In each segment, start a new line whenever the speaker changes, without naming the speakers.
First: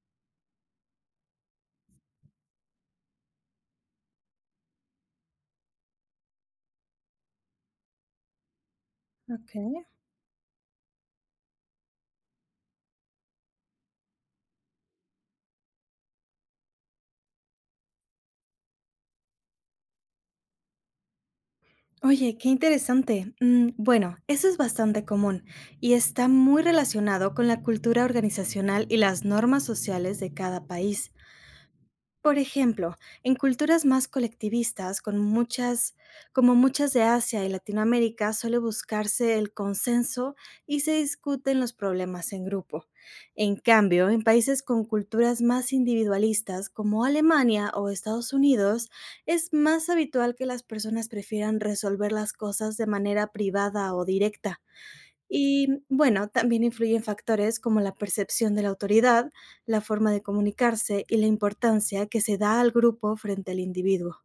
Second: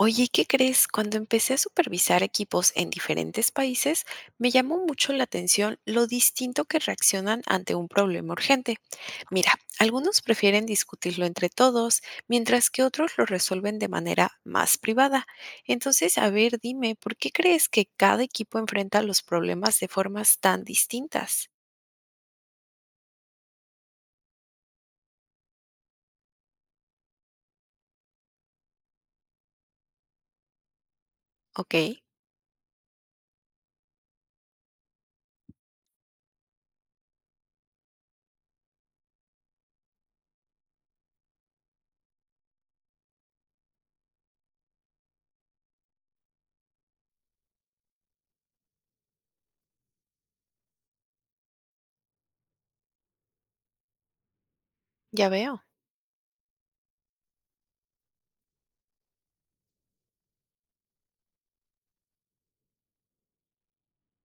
Oye, ¿qué crees? Cuando empecé a supervisar equipos en diferentes países, me llamó mucho la atención lo distinto que reaccionan ante un problema urgente. Mira,
Okey.
algunos prefieren discutirlo entre todos, mientras que otros lo resuelven de manera más privada. Entonces, a ver, dime, ¿por qué crees que cada equipo enfrenta los problemas de formas tan distintas?
Oye, qué interesante. Bueno, eso es bastante común y está muy relacionado con la cultura organizacional y las normas sociales de cada país.
Ok,
Por ejemplo, en culturas más colectivistas, como muchas de Asia y Latinoamérica, suele buscarse el consenso y se discuten los problemas en grupo. En cambio, en países con culturas más individualistas, como Alemania o Estados Unidos, es más habitual que las personas prefieran resolver las cosas de manera privada o directa.
ya veo.
Y bueno, también influyen factores como la percepción de la autoridad, la forma de comunicarse y la importancia que se da al grupo frente al individuo.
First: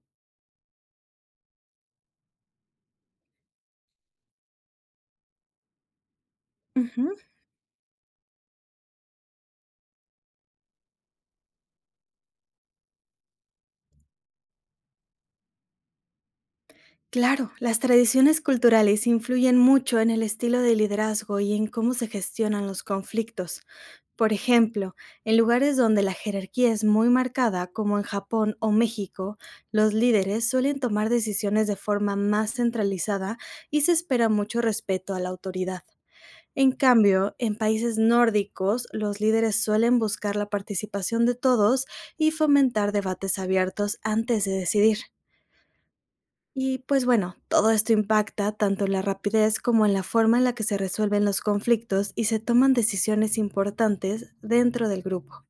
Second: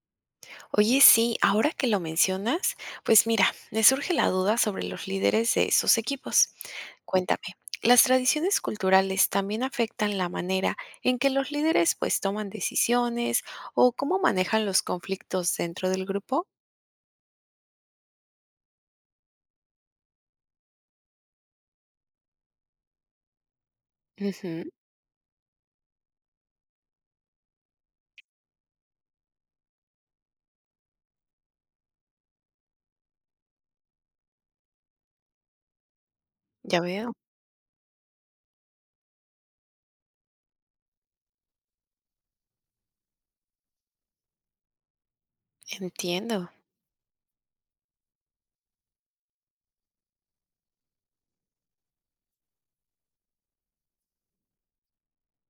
Oye, sí, ahora que lo mencionas, pues mira, me surge la duda sobre los líderes de esos equipos.
Ujú.
Cuéntame, ¿las tradiciones culturales también afectan la manera en que los líderes pues toman decisiones o cómo manejan los conflictos dentro del grupo?
Claro, las tradiciones culturales influyen mucho en el estilo de liderazgo y en cómo se gestionan los conflictos. Por
Ujú,
ejemplo, en lugares donde la jerarquía es muy marcada, como en Japón o México, los líderes suelen tomar decisiones de forma más centralizada y se espera mucho respeto a la autoridad. En
ya veo,
cambio, en países nórdicos, los líderes suelen buscar la participación de todos y fomentar debates abiertos antes de decidir.
entiendo.
Y pues bueno, todo esto impacta tanto en la rapidez como en la forma en la que se resuelven los conflictos y se toman decisiones importantes dentro del grupo.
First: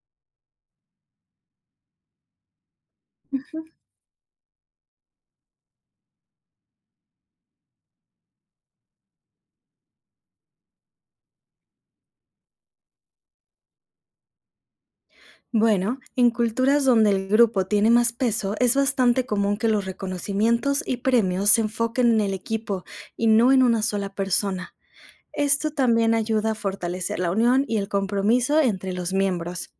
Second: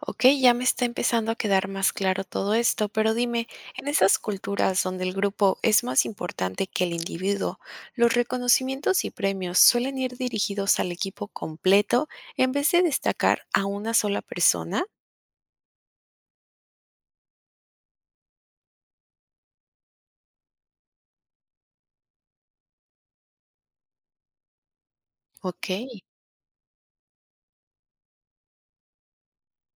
Ok, ya me está empezando a quedar más claro todo esto, pero dime,
Ujú.
en esas culturas donde el grupo es más importante que el individuo, ¿los reconocimientos y premios suelen ir dirigidos al equipo completo en vez de destacar a una sola persona?
Bueno, en culturas donde el grupo tiene más peso, es bastante común que los reconocimientos y premios se enfoquen en el equipo y no en una sola persona. Esto
Ok,
también ayuda a fortalecer la unión y el compromiso entre los miembros.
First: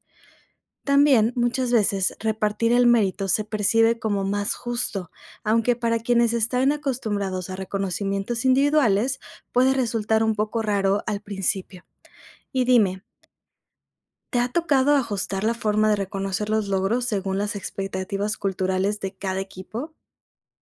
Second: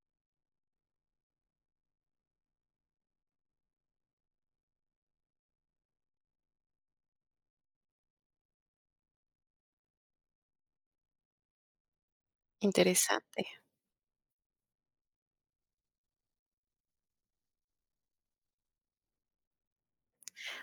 También, muchas veces, repartir el mérito se percibe como más justo, aunque para quienes están acostumbrados a reconocimientos individuales puede resultar un poco raro al principio. Y dime,
interesante.
¿te ha tocado ajustar la forma de reconocer los logros según las expectativas culturales de cada equipo?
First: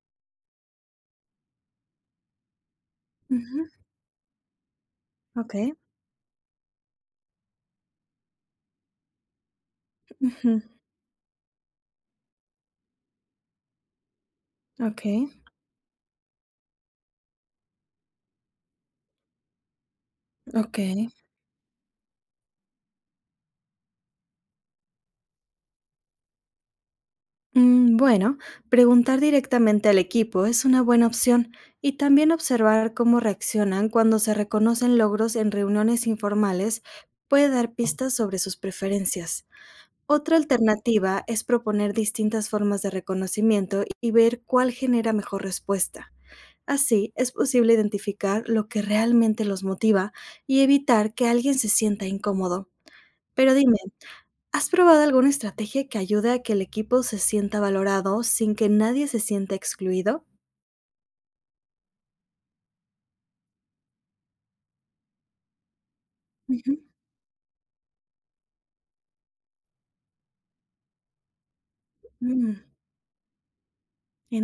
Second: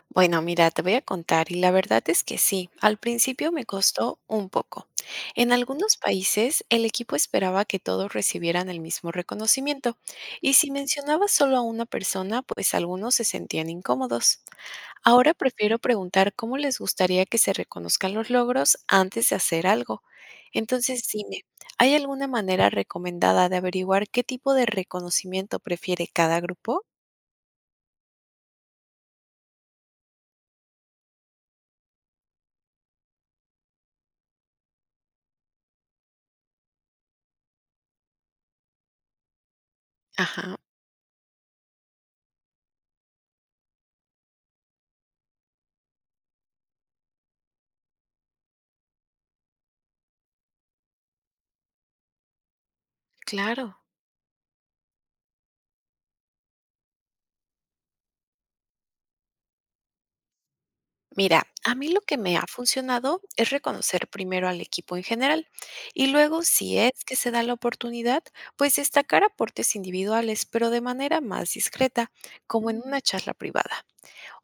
Bueno, mira, te voy a contar, y la verdad es que sí, al principio
Ujú.
me costó un poco. En
Ok.
algunos países, el equipo esperaba que todos recibieran el mismo reconocimiento, y
Ujú.
si mencionaba solo a una persona, pues algunos se sentían incómodos.
Ok.
Ahora prefiero preguntar cómo les gustaría que se reconozcan los logros antes de hacer algo.
Ok.
Entonces, dime, ¿hay alguna manera recomendada de averiguar qué tipo de reconocimiento prefiere cada grupo?
Bueno, preguntar directamente al equipo es una buena opción y también observar cómo reaccionan cuando se reconocen logros en reuniones informales puede dar pistas sobre sus preferencias. Otra
Ajá,
alternativa es proponer distintas formas de reconocimiento y ver cuál genera mejor respuesta. Así es posible identificar lo que realmente los motiva y evitar que alguien se sienta incómodo. Pero
claro.
dime, ¿has probado alguna estrategia que ayude a que el equipo se sienta valorado sin que nadie se sienta excluido?
Mira, a mí lo que me ha funcionado es reconocer primero al equipo en general y luego,
Ujú.
si es que se da la oportunidad, pues destacar aportes individuales, pero de manera más discreta,
Mm,
como en una charla privada.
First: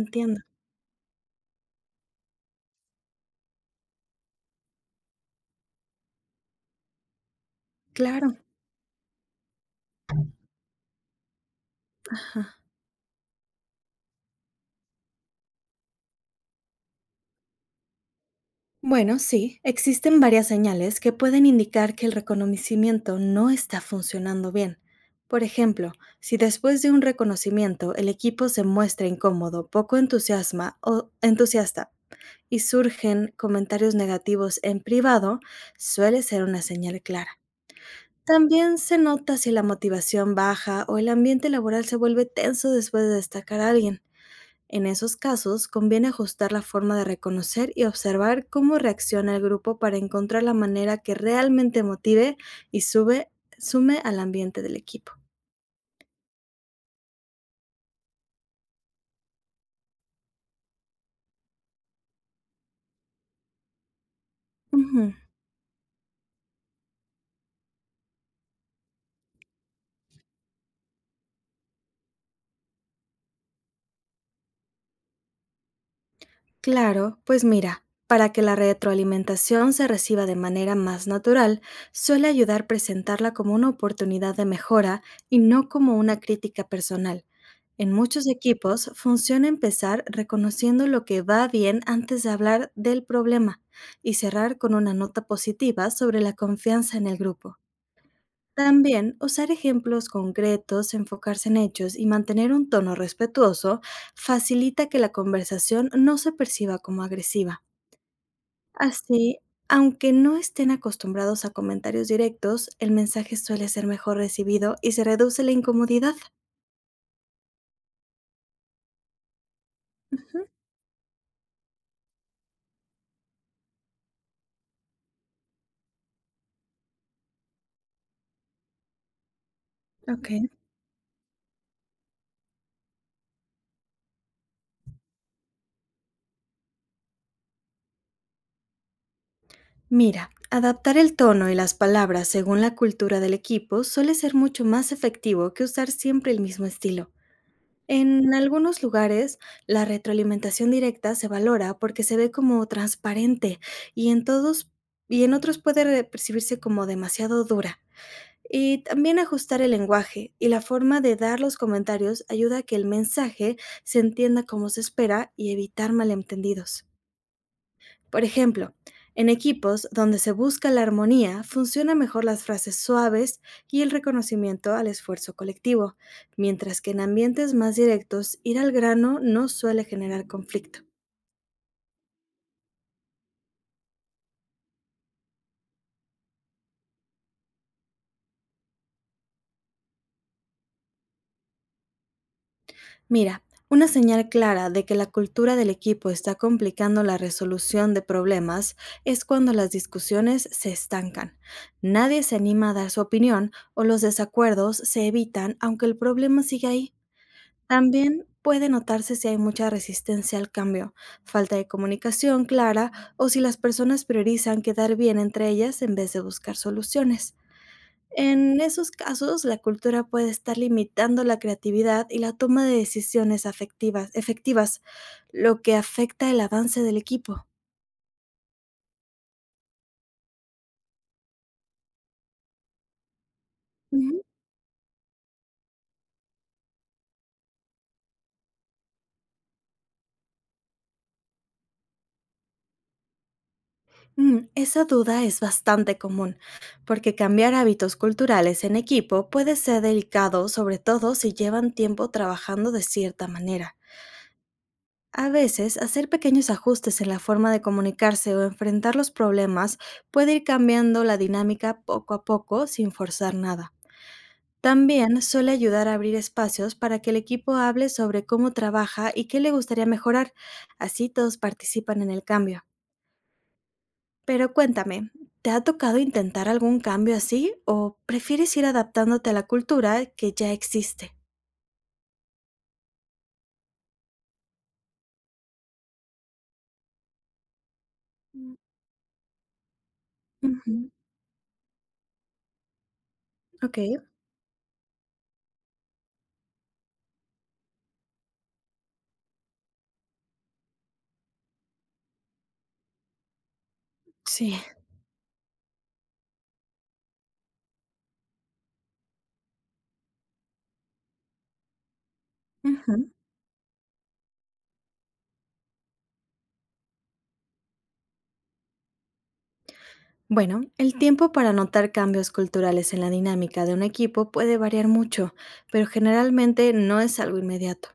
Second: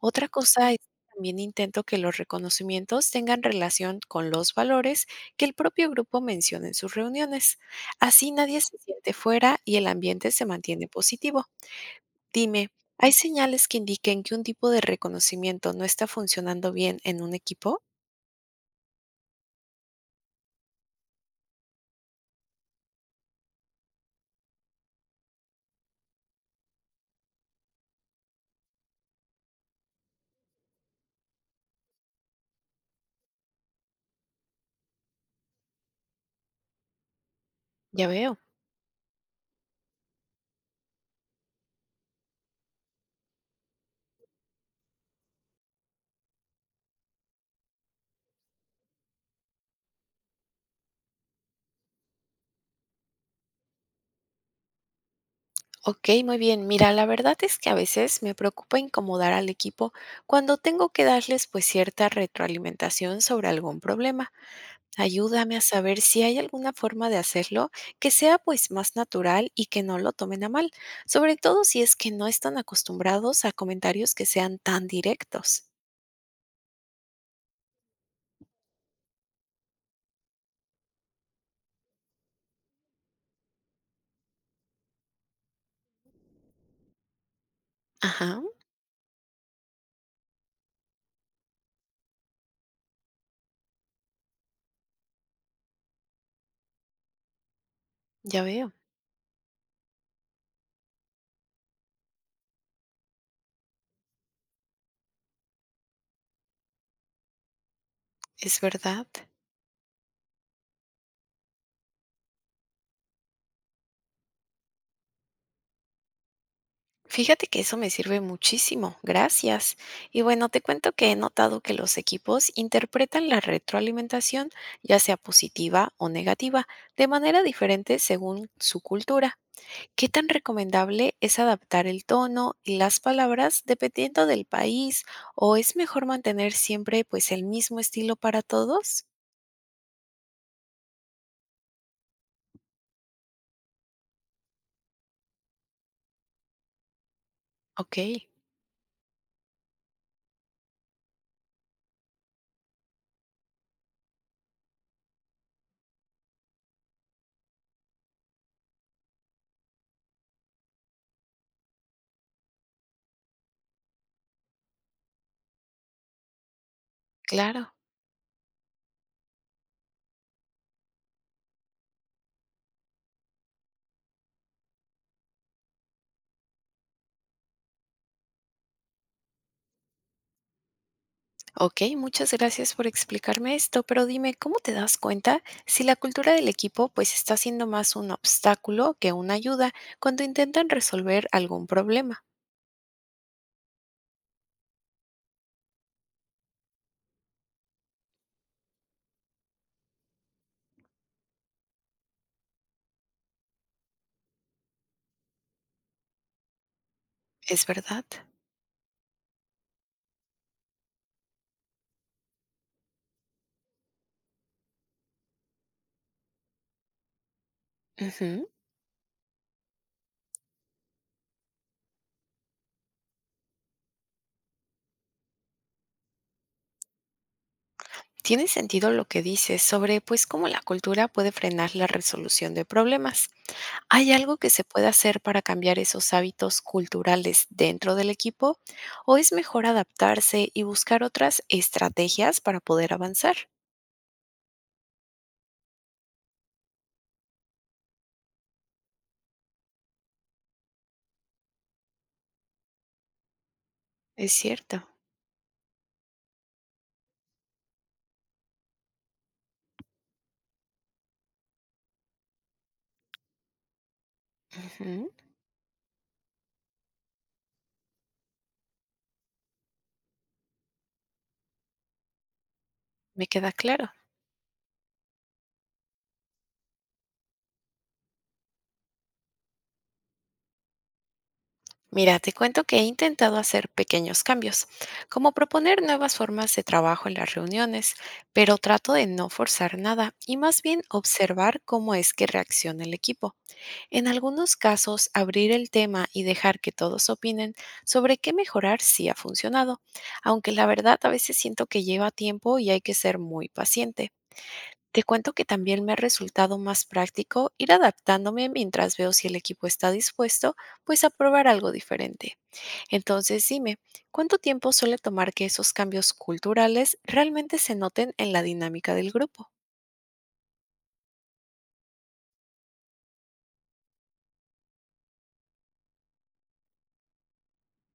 Otra cosa es que también intento que los reconocimientos tengan relación con los valores que el propio grupo menciona en sus reuniones.
Claro.
Así nadie se siente fuera y el ambiente se mantiene positivo.
Ajá.
Dime, ¿hay señales que indiquen que un tipo de reconocimiento no está funcionando bien en un equipo?
Bueno, sí, existen varias señales que pueden indicar que el reconocimiento no está funcionando bien. Por ejemplo, si después de un reconocimiento el equipo se muestra incómodo, poco entusiasma o entusiasta y surgen comentarios negativos en privado, suele ser una señal clara.
Ya veo.
También se nota si la motivación baja o el ambiente laboral se vuelve tenso después de destacar a alguien. En esos casos, conviene ajustar la forma de reconocer y observar cómo reacciona el grupo para encontrar la manera que realmente motive y sume al ambiente del equipo.
Ok, muy bien. Mira, la verdad es que a veces me preocupa incomodar al equipo cuando tengo que darles pues cierta retroalimentación sobre algún problema.
Ujú.
Ayúdame a saber si hay alguna forma de hacerlo que sea pues más natural y que no lo tomen a mal, sobre todo si es que no están acostumbrados a comentarios que sean tan directos.
Claro, pues mira, para que la retroalimentación se reciba de manera más natural, suele ayudar presentarla como una oportunidad de mejora y no como una crítica personal. En muchos
Ajá,
equipos funciona empezar reconociendo lo que va bien antes de hablar del problema y cerrar con una nota positiva sobre la confianza en el grupo.
ya veo,
También usar ejemplos concretos, enfocarse en hechos y mantener un tono respetuoso facilita que la conversación no se perciba como agresiva.
es verdad.
Así, aunque no estén acostumbrados a comentarios directos, el mensaje suele ser mejor recibido y se reduce la incomodidad.
Fíjate que eso me sirve muchísimo, gracias. Y
Ujú.
bueno, te cuento que he notado que los equipos interpretan la retroalimentación, ya sea positiva o negativa, de manera diferente según su cultura. ¿Qué tan
Ok.
recomendable es adaptar el tono y las palabras dependiendo del país o es mejor mantener siempre pues el mismo estilo para todos?
Mira, adaptar el tono y las palabras según la cultura del equipo suele ser mucho más efectivo que usar siempre el mismo estilo.
Ok,
En algunos lugares, la retroalimentación directa se valora porque se ve como transparente y en todos y en otros puede percibirse como demasiado dura. Y también ajustar el lenguaje y la forma de dar los comentarios ayuda a que el mensaje se entienda como se espera y evitar malentendidos.
claro.
Por ejemplo, en equipos donde se busca la armonía, funcionan mejor las frases suaves y el reconocimiento al esfuerzo colectivo, mientras que en ambientes más directos, ir al grano no suele generar conflicto.
Ok, muchas gracias por explicarme esto, pero dime, ¿cómo te das cuenta si la cultura del equipo pues está siendo más un obstáculo que una ayuda cuando intentan resolver algún problema?
Mira, una señal clara de que la cultura del equipo está complicando la resolución de problemas es cuando las discusiones se estancan. Nadie se anima a dar su opinión o los desacuerdos se evitan aunque el problema siga ahí.
¿Es verdad?
También puede notarse si hay mucha resistencia al cambio, falta de comunicación clara o si las personas priorizan quedar bien entre ellas en vez de buscar soluciones.
Ujú.
En esos casos, la cultura puede estar limitando la creatividad y la toma de decisiones afectivas, efectivas, lo que afecta el avance del equipo.
Tiene sentido lo que dices sobre pues cómo la cultura puede frenar la resolución de problemas. ¿Hay
Ujú.
algo que se puede hacer para cambiar esos hábitos culturales dentro del equipo o es mejor adaptarse y buscar otras estrategias para poder avanzar?
Esa duda es bastante común, porque cambiar hábitos culturales en equipo puede ser delicado, sobre todo si llevan tiempo trabajando de cierta manera.
Es cierto.
A veces, hacer pequeños ajustes en la forma de comunicarse o enfrentar los problemas puede ir cambiando la dinámica poco a poco sin forzar nada.
Ujú.
También suele ayudar a abrir espacios para que el equipo hable sobre cómo trabaja y qué le gustaría mejorar. Así todos participan en el cambio.
Me queda claro.
Pero cuéntame, ¿te ha tocado intentar algún cambio así o prefieres ir adaptándote a la cultura que ya existe?
Mira, te cuento que he intentado hacer pequeños cambios, como proponer nuevas formas de trabajo en las reuniones,
Mm.
pero trato de no forzar nada y más bien
Ujú.
observar cómo es que reacciona el equipo.
Ok.
En algunos casos, abrir el tema y dejar que todos opinen sobre qué mejorar sí ha funcionado, aunque la verdad a veces siento que lleva tiempo y hay que ser muy paciente.
Sí.
Te cuento que también me ha resultado más práctico ir adaptándome mientras veo si el equipo está dispuesto, pues a probar algo diferente. Entonces, dime, ¿cuánto tiempo suele tomar que esos cambios culturales realmente se noten en la dinámica del grupo?
Bueno, el tiempo para notar cambios culturales en la dinámica de un equipo puede variar mucho, pero generalmente no es algo inmediato.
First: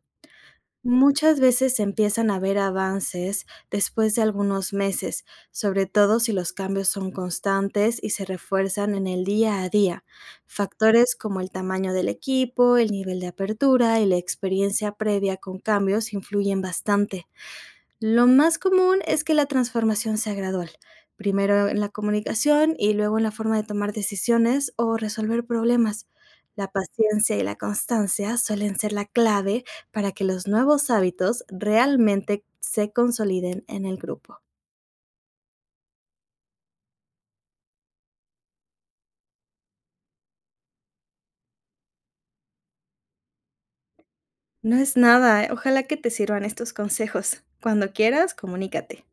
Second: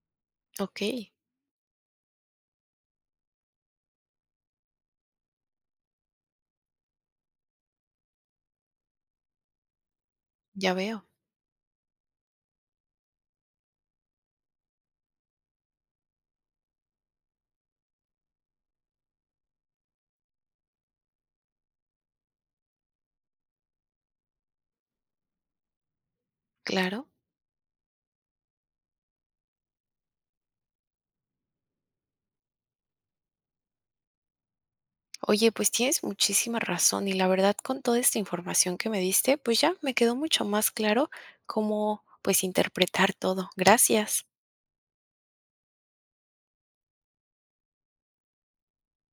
Ok,
Muchas veces se empiezan a ver avances después de algunos meses, sobre todo si los cambios son constantes y se refuerzan en el día a día.
ya veo,
Factores como el tamaño del equipo, el nivel de apertura y la experiencia previa con cambios influyen bastante. Lo más común es que la transformación sea gradual, primero en la comunicación y luego en la forma de tomar decisiones o resolver problemas. La
claro.
paciencia y la constancia suelen ser la clave para que los nuevos hábitos realmente se consoliden en el grupo.
Oye, pues tienes muchísima razón y la verdad con toda esta información que me diste, pues ya me quedó mucho más claro cómo pues interpretar todo. Gracias.
No es nada, ojalá que te sirvan estos consejos. Cuando quieras, comunícate.